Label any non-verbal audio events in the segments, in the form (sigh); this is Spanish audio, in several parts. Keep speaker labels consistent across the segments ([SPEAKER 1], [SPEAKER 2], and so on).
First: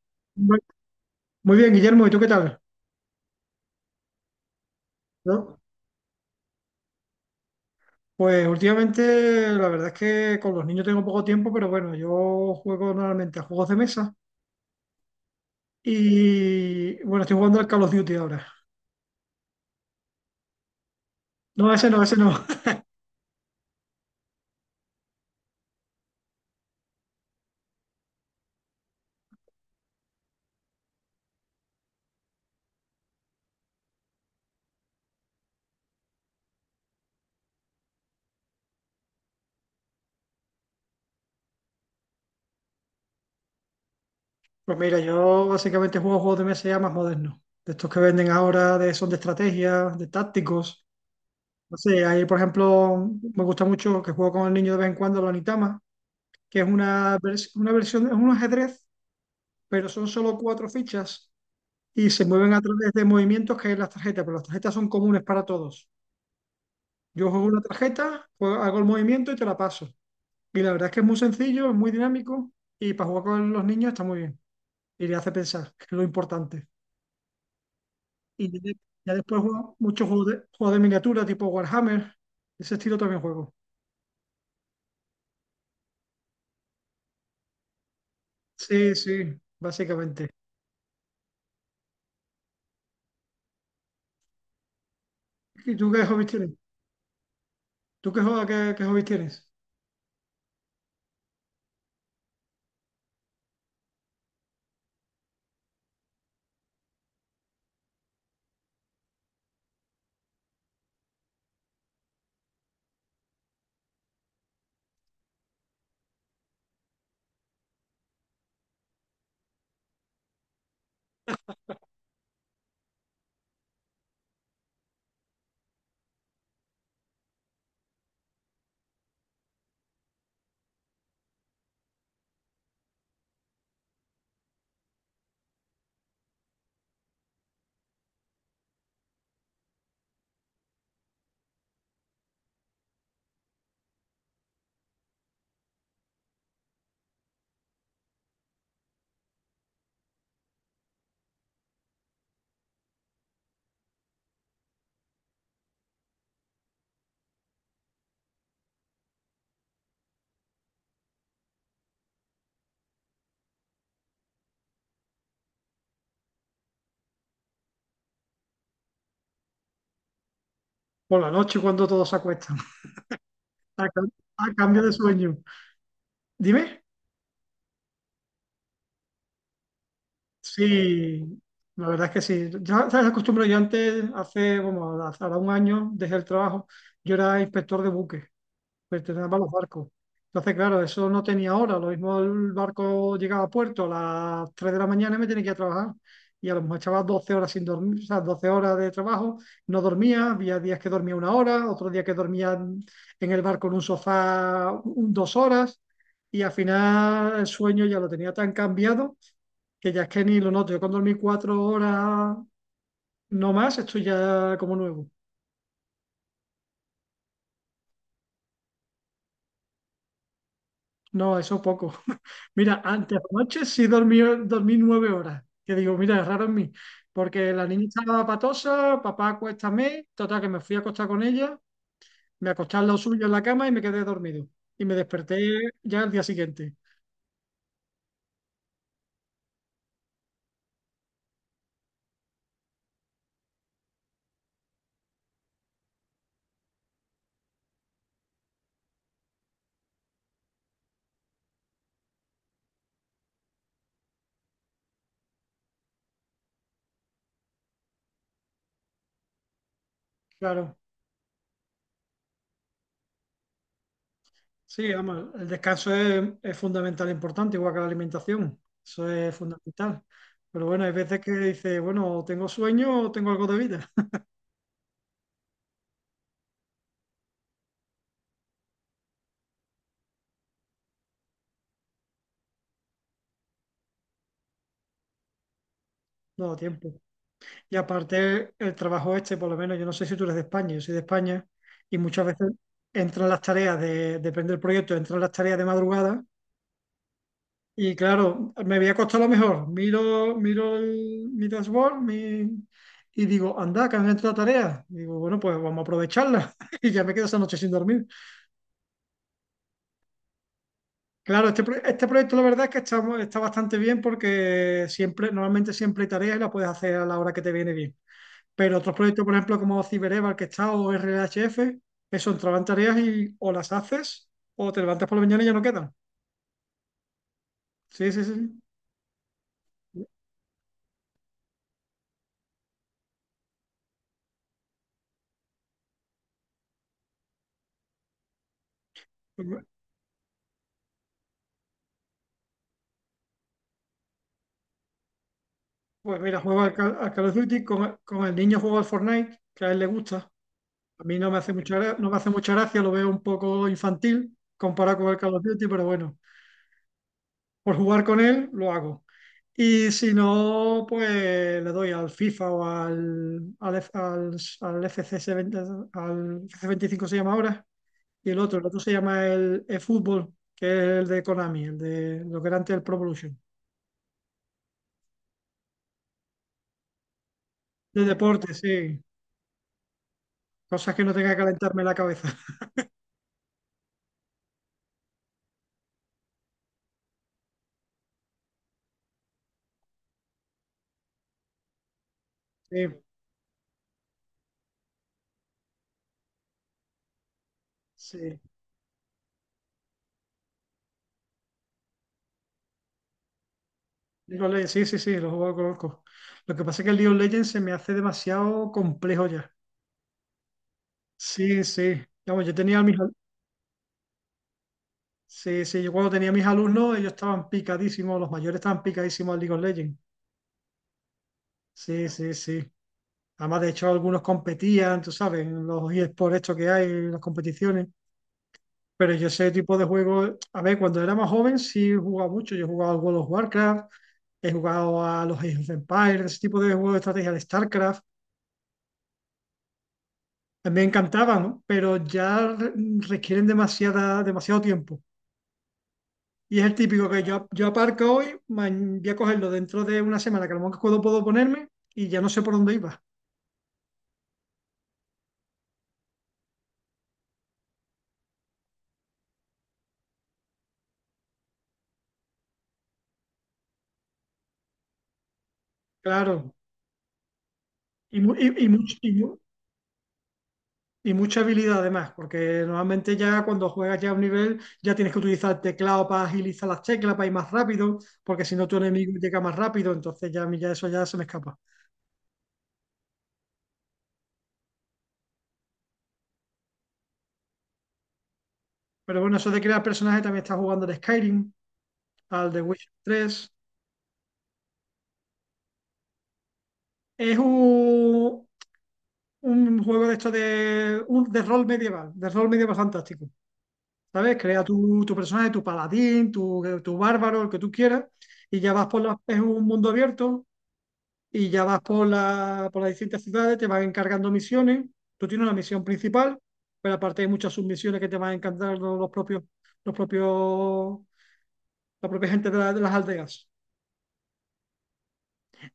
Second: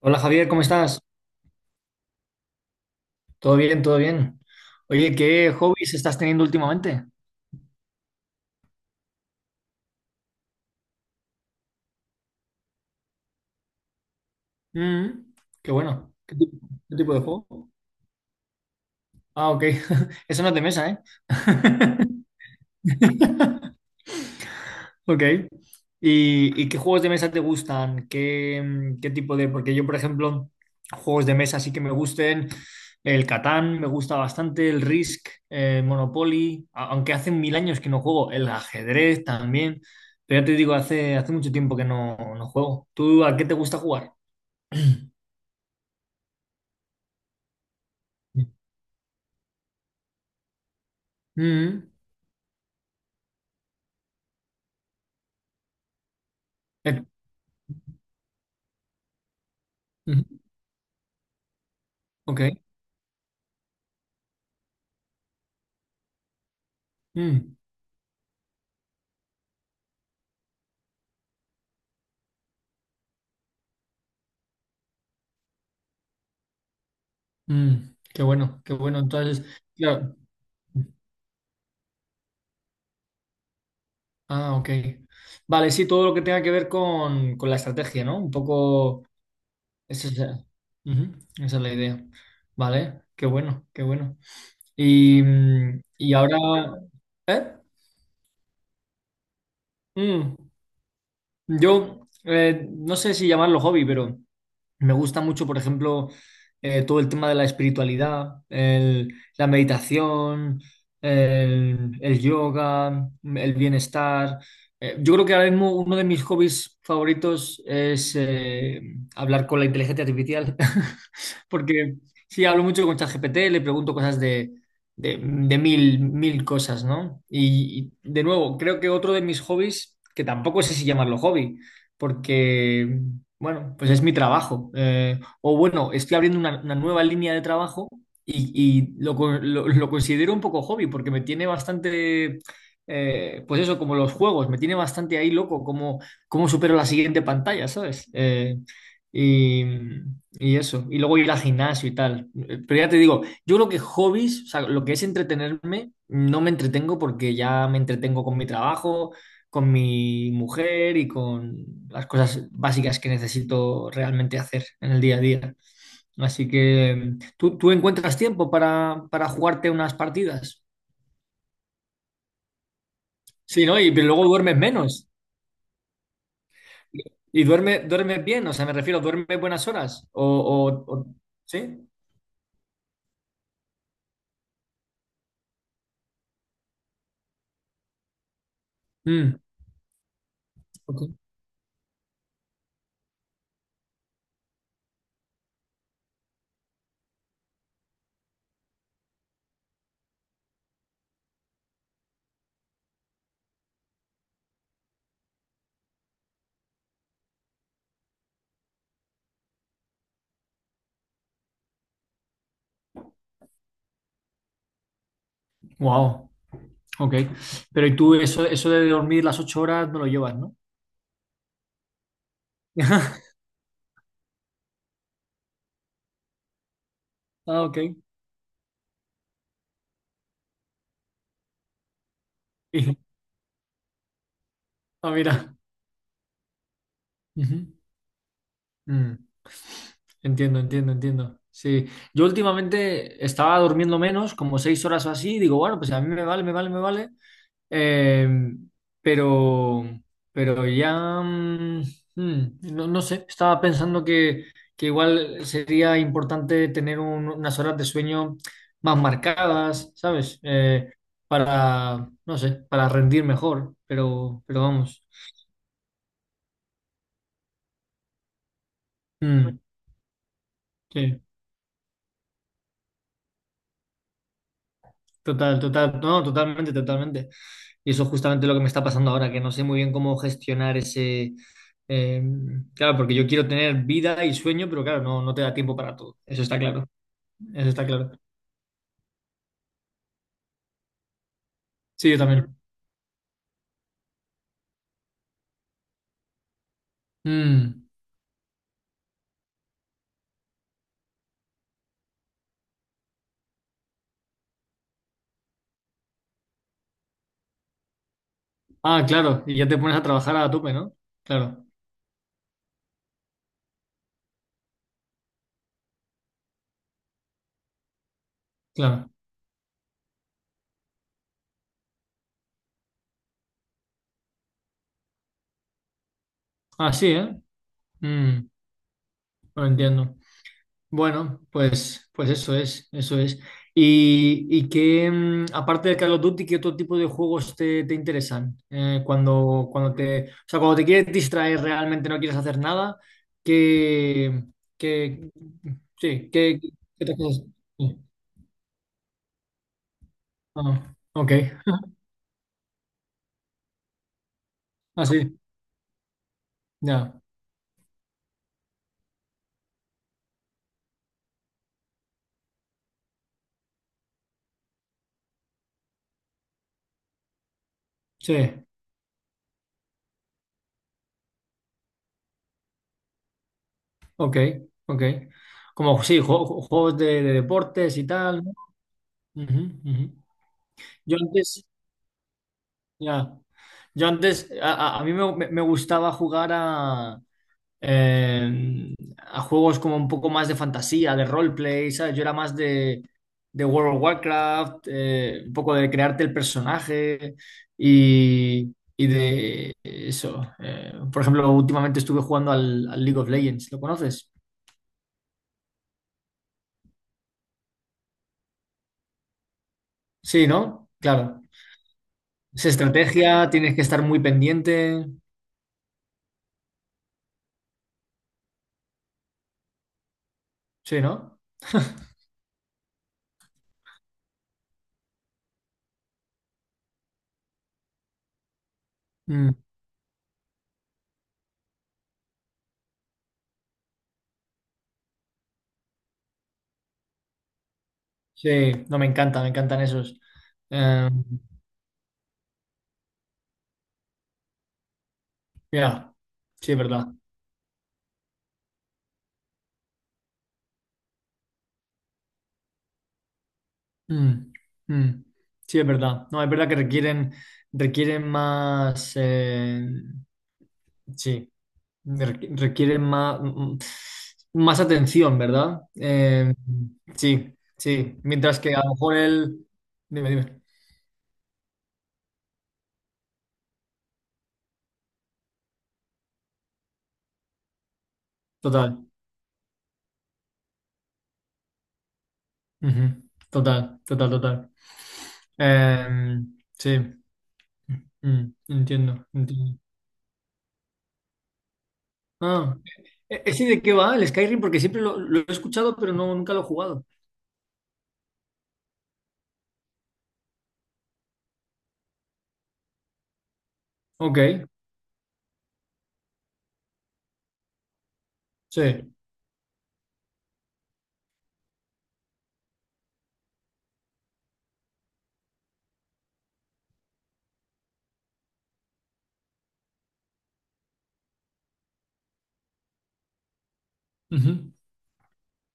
[SPEAKER 1] Hola Javier,
[SPEAKER 2] Muy
[SPEAKER 1] ¿cómo estás?
[SPEAKER 2] muy bien, Guillermo, ¿y tú qué tal?
[SPEAKER 1] ¿Todo bien? ¿Todo bien? Oye, ¿qué
[SPEAKER 2] ¿No?
[SPEAKER 1] hobbies estás teniendo últimamente?
[SPEAKER 2] Pues últimamente la verdad es que con los niños tengo poco tiempo, pero bueno, yo juego normalmente a juegos de mesa
[SPEAKER 1] Mm, qué bueno. Qué
[SPEAKER 2] y
[SPEAKER 1] tipo de
[SPEAKER 2] bueno, estoy jugando al
[SPEAKER 1] juego?
[SPEAKER 2] Call of Duty ahora.
[SPEAKER 1] Ah, ok. (laughs) Eso no es de mesa, ¿eh?
[SPEAKER 2] No, ese no, ese no. (laughs)
[SPEAKER 1] (laughs) Ok. ¿Y qué juegos de mesa te gustan? ¿Qué, qué tipo de...? Porque yo, por ejemplo, juegos de mesa sí que me gusten. El Catán me gusta bastante, el Risk, el Monopoly, aunque hace 1000 años que no juego. El ajedrez también. Pero ya te digo, hace mucho tiempo que no juego. ¿Tú a qué te gusta jugar?
[SPEAKER 2] Pues mira, yo básicamente juego juegos de mesa ya más modernos, de estos que venden ahora, son de estrategias, de tácticos. No
[SPEAKER 1] Mm,
[SPEAKER 2] sé, ahí por ejemplo me gusta mucho que juego con el niño de vez en cuando, la Onitama, que es
[SPEAKER 1] eh,
[SPEAKER 2] una versión, es un ajedrez, pero son solo
[SPEAKER 1] mm,
[SPEAKER 2] cuatro fichas y se mueven a
[SPEAKER 1] ok.
[SPEAKER 2] través de movimientos que es las tarjetas, pero las tarjetas son comunes para todos. Yo juego
[SPEAKER 1] Mm,
[SPEAKER 2] una tarjeta, hago el movimiento y te la paso. Y la verdad es que es muy sencillo, es muy dinámico y para jugar con los niños está muy bien. Y le hace pensar, que es lo importante.
[SPEAKER 1] mm, qué
[SPEAKER 2] Y ya,
[SPEAKER 1] bueno, qué
[SPEAKER 2] de-
[SPEAKER 1] bueno.
[SPEAKER 2] ya después
[SPEAKER 1] Entonces,
[SPEAKER 2] juego muchos
[SPEAKER 1] claro.
[SPEAKER 2] juegos de miniatura tipo Warhammer, ese estilo también juego.
[SPEAKER 1] Ah, ok. Vale, sí, todo lo que tenga que ver con la estrategia, ¿no? Un
[SPEAKER 2] Sí,
[SPEAKER 1] poco...
[SPEAKER 2] sí,
[SPEAKER 1] Esa es,
[SPEAKER 2] básicamente.
[SPEAKER 1] la- Ujú, esa es la idea. Vale, qué bueno, qué bueno. Y,
[SPEAKER 2] ¿Y
[SPEAKER 1] mm,
[SPEAKER 2] tú qué
[SPEAKER 1] y
[SPEAKER 2] hobbies
[SPEAKER 1] ahora...
[SPEAKER 2] tienes?
[SPEAKER 1] ¿Eh?
[SPEAKER 2] ¿Tú qué hobbies tienes?
[SPEAKER 1] Mm, yo no sé si llamarlo hobby, pero... Me gusta mucho, por ejemplo, todo el tema de la espiritualidad, la meditación, el yoga, el bienestar. Yo creo que ahora mismo uno de mis hobbies favoritos es hablar con la inteligencia artificial, (laughs) porque sí, hablo mucho con ChatGPT, le pregunto cosas de mil, mil cosas, ¿no? De nuevo, creo que otro de mis hobbies, que tampoco sé si llamarlo hobby, porque bueno, pues es mi trabajo. O bueno, estoy abriendo una nueva línea de trabajo y lo considero un poco hobby porque me tiene bastante, pues eso, como los juegos, me tiene bastante ahí loco, como cómo supero la siguiente pantalla, ¿sabes? Y, y eso, y luego ir al gimnasio y tal. Pero ya te digo, yo creo que hobbies, o sea, lo que es entretenerme, no me entretengo porque ya me entretengo con mi trabajo con mi mujer y con las cosas básicas que necesito realmente hacer en el día a día. Así que, ¿tú encuentras tiempo para jugarte unas partidas?
[SPEAKER 2] Por la noche cuando todos se acuestan, (laughs)
[SPEAKER 1] Sí, ¿no?
[SPEAKER 2] a,
[SPEAKER 1] Y
[SPEAKER 2] cam-
[SPEAKER 1] luego
[SPEAKER 2] a
[SPEAKER 1] duermes
[SPEAKER 2] cambio de
[SPEAKER 1] menos.
[SPEAKER 2] sueño. Dime.
[SPEAKER 1] ¿Y duermes bien? O sea, me refiero, ¿duermes buenas horas? O- o-
[SPEAKER 2] Sí,
[SPEAKER 1] ¿sí?
[SPEAKER 2] la verdad es que sí. Ya ¿sabes la costumbre? Yo antes, hace, bueno, hace ahora un año, dejé el trabajo. Yo era inspector de buques, pertenecía
[SPEAKER 1] Mm,
[SPEAKER 2] a los barcos. Entonces, claro,
[SPEAKER 1] ok.
[SPEAKER 2] eso no tenía hora. Lo mismo el barco llegaba a puerto a las 3 de la mañana y me tenía que ir a trabajar. Y a lo mejor echaba 12 horas sin dormir, o sea, 12 horas de trabajo, no dormía. Había días que dormía una hora, otros días que dormía en el barco en un sofá 2 horas. Y al final el sueño ya lo tenía tan cambiado que ya es que ni lo noto. Yo con dormir 4 horas no más, estoy ya como nuevo.
[SPEAKER 1] Wow, ok. Pero ¿y tú eso, eso de dormir las 8 horas no lo llevas, ¿no?
[SPEAKER 2] No, eso poco. (laughs) Mira, antes
[SPEAKER 1] (laughs)
[SPEAKER 2] anoche sí dormí 9 horas. Que digo, mira, es raro en mí. Porque
[SPEAKER 1] Ah,
[SPEAKER 2] la
[SPEAKER 1] ok.
[SPEAKER 2] niña estaba patosa, papá acuéstame, total que me fui a acostar con ella, me acosté al lado
[SPEAKER 1] (laughs)
[SPEAKER 2] suyo en la cama y me quedé dormido. Y me
[SPEAKER 1] Ah,
[SPEAKER 2] desperté
[SPEAKER 1] mira.
[SPEAKER 2] ya al día siguiente.
[SPEAKER 1] Ujú. Mm. Entiendo, entiendo, entiendo. Sí, yo últimamente estaba durmiendo menos, como 6 horas o así, y digo, bueno, pues a mí me vale, me vale, me vale. Eh, pero, pero ya, no, no sé, estaba pensando que igual sería importante tener unas horas de sueño más marcadas, ¿sabes?
[SPEAKER 2] Claro.
[SPEAKER 1] Para, no sé, para rendir mejor, pero
[SPEAKER 2] Sí,
[SPEAKER 1] vamos.
[SPEAKER 2] vamos, el descanso es fundamental, e importante, igual que la alimentación. Eso es
[SPEAKER 1] Mm,
[SPEAKER 2] fundamental. Pero bueno, hay veces
[SPEAKER 1] sí.
[SPEAKER 2] que dices, bueno, tengo sueño o tengo algo de vida. (laughs)
[SPEAKER 1] Total, total, no, totalmente, totalmente. Y eso es justamente lo que me está pasando ahora, que no sé muy bien cómo gestionar ese... eh, claro, porque yo quiero tener vida y sueño, pero claro, no, no te da tiempo para todo. Eso
[SPEAKER 2] No,
[SPEAKER 1] está claro,
[SPEAKER 2] tiempo.
[SPEAKER 1] eso
[SPEAKER 2] Y
[SPEAKER 1] está claro.
[SPEAKER 2] aparte, el trabajo este, por lo menos, yo no sé si tú eres de España, yo soy de España, y
[SPEAKER 1] Sí, yo
[SPEAKER 2] muchas veces
[SPEAKER 1] también.
[SPEAKER 2] entran las tareas de, depende del proyecto, entran las tareas de madrugada.
[SPEAKER 1] Mm.
[SPEAKER 2] Y claro, me voy a acostar a lo mejor. Miro mi dashboard, y digo, anda, que han entrado tareas. Digo, bueno, pues vamos a aprovecharla. (laughs) Y ya me quedo esa noche sin dormir.
[SPEAKER 1] Ah, claro, y ya te pones a trabajar a tope, ¿no?
[SPEAKER 2] Claro, este,
[SPEAKER 1] Claro,
[SPEAKER 2] pro- este proyecto la verdad es que está bastante bien porque normalmente siempre hay tareas y las puedes hacer a la hora que te viene bien. Pero otros
[SPEAKER 1] claro.
[SPEAKER 2] proyectos, por ejemplo, como CyberEval que está o RHF, eso entraban tareas y o las haces o te levantas por la mañana y ya no quedan.
[SPEAKER 1] Ah, sí, ¿eh?
[SPEAKER 2] Sí, sí,
[SPEAKER 1] Mm,
[SPEAKER 2] sí.
[SPEAKER 1] no entiendo. Bueno, pues, pues eso es, eso es. ¿Y qué, aparte de Call of Duty, qué otro tipo de juegos te, te interesan?
[SPEAKER 2] Pues
[SPEAKER 1] Cuando te, o sea, cuando te quieres distraer realmente, no quieres hacer nada, ¿qué, qué,
[SPEAKER 2] pues
[SPEAKER 1] sí,
[SPEAKER 2] mira,
[SPEAKER 1] qué,
[SPEAKER 2] juego al, Cal
[SPEAKER 1] qué
[SPEAKER 2] al
[SPEAKER 1] te
[SPEAKER 2] Call of
[SPEAKER 1] haces?
[SPEAKER 2] Duty,
[SPEAKER 1] Sí.
[SPEAKER 2] con el niño juego al Fortnite, que a él le gusta.
[SPEAKER 1] Ah,
[SPEAKER 2] A mí no
[SPEAKER 1] ok,
[SPEAKER 2] me hace mucha,
[SPEAKER 1] (laughs)
[SPEAKER 2] gra- no me hace mucha gracia, lo veo un poco infantil comparado con el Call
[SPEAKER 1] así,
[SPEAKER 2] of Duty, pero bueno.
[SPEAKER 1] ya,
[SPEAKER 2] Por jugar con él, lo hago. Y si no, pues le doy al FIFA o al FCS 20, al FC 25 se llama ahora, y el otro,
[SPEAKER 1] sí,
[SPEAKER 2] el otro se llama el eFootball, que es el de Konami, el de lo que era antes el Pro Evolution.
[SPEAKER 1] ok, ok. Como, sí, juegos de deportes
[SPEAKER 2] De
[SPEAKER 1] y tal,
[SPEAKER 2] deporte,
[SPEAKER 1] ¿no?
[SPEAKER 2] sí.
[SPEAKER 1] Ujú, ujú.
[SPEAKER 2] Cosas que no
[SPEAKER 1] Yo
[SPEAKER 2] tenga que
[SPEAKER 1] antes,
[SPEAKER 2] calentarme la cabeza. (laughs)
[SPEAKER 1] ya. Yo antes, a mí me gustaba jugar a juegos como un poco más de fantasía, de roleplay, ¿sabes? Yo era más
[SPEAKER 2] Sí,
[SPEAKER 1] de World of Warcraft, un poco de crearte el personaje
[SPEAKER 2] sí.
[SPEAKER 1] y de eso. Por ejemplo, últimamente estuve jugando al, al League of Legends, ¿lo conoces?
[SPEAKER 2] League of Legends, sí, sí, sí, lo juego, lo conozco. Lo que pasa es que el League of Legends se me hace demasiado complejo ya.
[SPEAKER 1] Sí, ¿no? Claro.
[SPEAKER 2] Sí, sí. Vamos,
[SPEAKER 1] Es estrategia, tienes que estar muy pendiente,
[SPEAKER 2] sí, sí, yo cuando tenía mis alumnos, ellos estaban picadísimos, los mayores estaban picadísimos al League of Legends.
[SPEAKER 1] sí, ¿no?
[SPEAKER 2] Sí, sí, sí. Además, de hecho, algunos competían, tú sabes, en los por esto que hay, en las competiciones. Pero yo ese
[SPEAKER 1] Mm.
[SPEAKER 2] tipo de juegos, a ver, cuando era más joven sí jugaba mucho. Yo he jugado al World of Warcraft, he jugado a los Age of Empires, ese tipo de juegos de estrategia, al StarCraft.
[SPEAKER 1] Sí, no me encanta, me encantan esos.
[SPEAKER 2] Me
[SPEAKER 1] Eh,
[SPEAKER 2] encantaban, ¿no? Pero ya requieren demasiado tiempo.
[SPEAKER 1] mira,
[SPEAKER 2] Y es
[SPEAKER 1] sí,
[SPEAKER 2] el
[SPEAKER 1] es verdad.
[SPEAKER 2] típico que yo aparco hoy, voy a cogerlo dentro de una semana, que a lo mejor puedo ponerme y ya no sé por dónde iba.
[SPEAKER 1] Mm, mm. Sí, es verdad. No, es verdad que requieren, requieren más, sí, requieren más, más atención, ¿verdad?
[SPEAKER 2] Claro.
[SPEAKER 1] Sí, sí.
[SPEAKER 2] Y, mu- y,
[SPEAKER 1] Mientras
[SPEAKER 2] y
[SPEAKER 1] que a lo
[SPEAKER 2] much- y
[SPEAKER 1] mejor
[SPEAKER 2] mu-
[SPEAKER 1] el... Dime, dime.
[SPEAKER 2] y mucha habilidad además, porque normalmente ya cuando juegas ya a un nivel, ya tienes que utilizar el teclado para agilizar las teclas, para ir más rápido, porque si no tu
[SPEAKER 1] Total.
[SPEAKER 2] enemigo llega más rápido, entonces ya, a mí ya eso ya se me escapa.
[SPEAKER 1] Ujú. Total, total, total. Eh, sí,
[SPEAKER 2] Pero
[SPEAKER 1] entiendo,
[SPEAKER 2] bueno, eso de
[SPEAKER 1] entiendo.
[SPEAKER 2] crear personajes también está jugando al Skyrim, al The
[SPEAKER 1] Ah,
[SPEAKER 2] Witcher 3.
[SPEAKER 1] ¿ese de qué va el Skyrim? Porque siempre lo he escuchado, pero no, nunca lo he jugado.
[SPEAKER 2] Es un juego de rol medieval, fantástico. ¿Sabes?
[SPEAKER 1] Ok,
[SPEAKER 2] Crea tu personaje, tu paladín, tu bárbaro, el que tú quieras, y ya vas
[SPEAKER 1] sí,
[SPEAKER 2] es un mundo abierto, y ya vas por las distintas ciudades, te van encargando misiones, tú tienes una misión principal, pero aparte hay muchas submisiones que te van encargando los propios, la propia gente de las aldeas.
[SPEAKER 1] ujú,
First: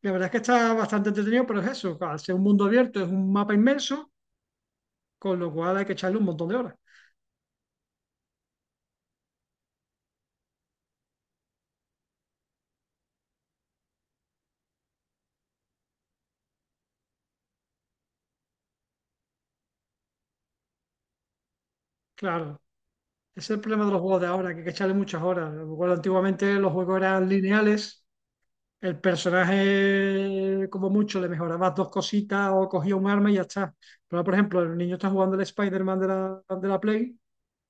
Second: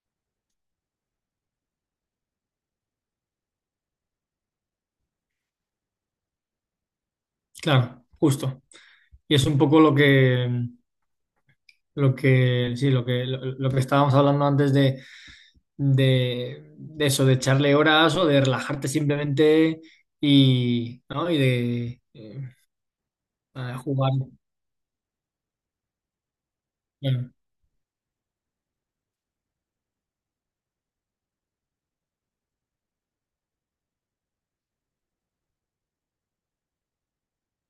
[SPEAKER 2] La verdad es que está bastante entretenido, pero es eso, al ser un mundo abierto, es un mapa inmenso, con lo cual hay que echarle un montón de horas.
[SPEAKER 1] claro, justo. Y es un poco lo que, sí, lo que estábamos hablando antes de eso, de echarle horas o de relajarte simplemente ¿no? Y de
[SPEAKER 2] Claro. Ese es el
[SPEAKER 1] a
[SPEAKER 2] problema de los
[SPEAKER 1] jugar.
[SPEAKER 2] juegos de ahora, que hay que echarle muchas horas. Recuerdo, antiguamente los juegos eran
[SPEAKER 1] Bueno,
[SPEAKER 2] lineales, el personaje como mucho le mejorabas dos cositas o cogía un arma y ya está. Pero por ejemplo, el niño está jugando el Spider-Man de la Play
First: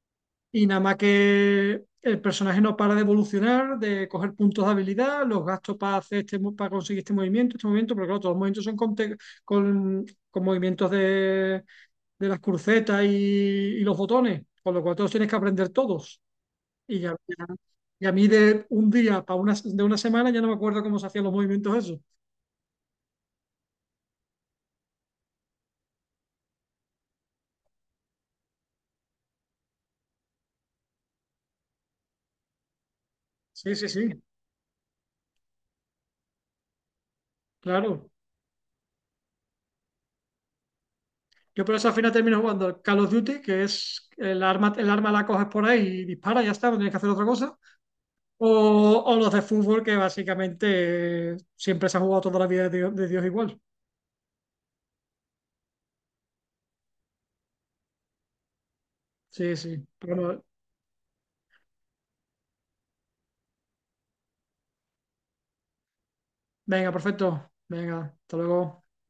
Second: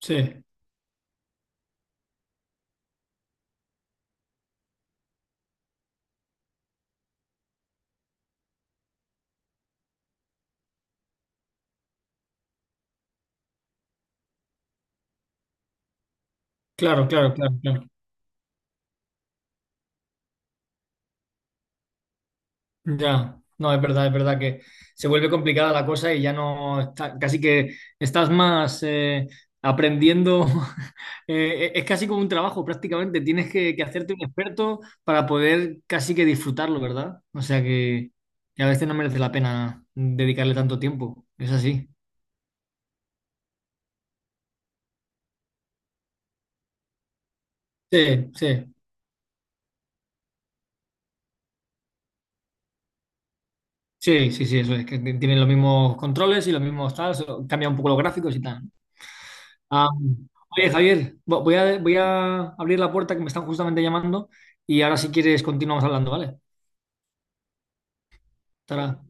[SPEAKER 1] sí,
[SPEAKER 2] y nada más que el personaje no para de evolucionar, de coger puntos de habilidad, los gastos para hacer para conseguir este movimiento, pero claro, todos los movimientos son con, con movimientos de las crucetas y los botones, con lo cual todos tienes que aprender todos. Y
[SPEAKER 1] claro,
[SPEAKER 2] ya,
[SPEAKER 1] claro,
[SPEAKER 2] ya-
[SPEAKER 1] claro, claro.
[SPEAKER 2] y a mí de un día de una semana ya no me acuerdo cómo se hacían los movimientos esos.
[SPEAKER 1] Ya, no, es verdad que se vuelve complicada la cosa y ya no está, casi que estás más aprendiendo, (laughs) es casi como un trabajo prácticamente, tienes
[SPEAKER 2] Sí,
[SPEAKER 1] que
[SPEAKER 2] sí, sí,
[SPEAKER 1] hacerte un experto para poder casi que disfrutarlo, ¿verdad? O sea
[SPEAKER 2] claro.
[SPEAKER 1] que a veces no merece la pena dedicarle tanto tiempo, es
[SPEAKER 2] Yo por eso
[SPEAKER 1] así.
[SPEAKER 2] al final termino jugando al Call of Duty, que es el arma la coges por ahí y dispara, ya está, no tienes que hacer otra cosa.
[SPEAKER 1] Sí, sí,
[SPEAKER 2] O, o los de fútbol, que básicamente siempre se ha jugado toda la vida de Dios igual.
[SPEAKER 1] sí, sí, sí, eso es, que tienen los mismos controles y los mismos tal, solo cambia un poco los gráficos y tal.
[SPEAKER 2] Sí, sí.
[SPEAKER 1] Ah,
[SPEAKER 2] Pero bueno,
[SPEAKER 1] oye, Javier, voy a, voy a abrir la puerta que me están justamente llamando y ahora si quieres continuamos hablando, ¿vale?
[SPEAKER 2] venga, perfecto. Venga, hasta luego.
[SPEAKER 1] Tara.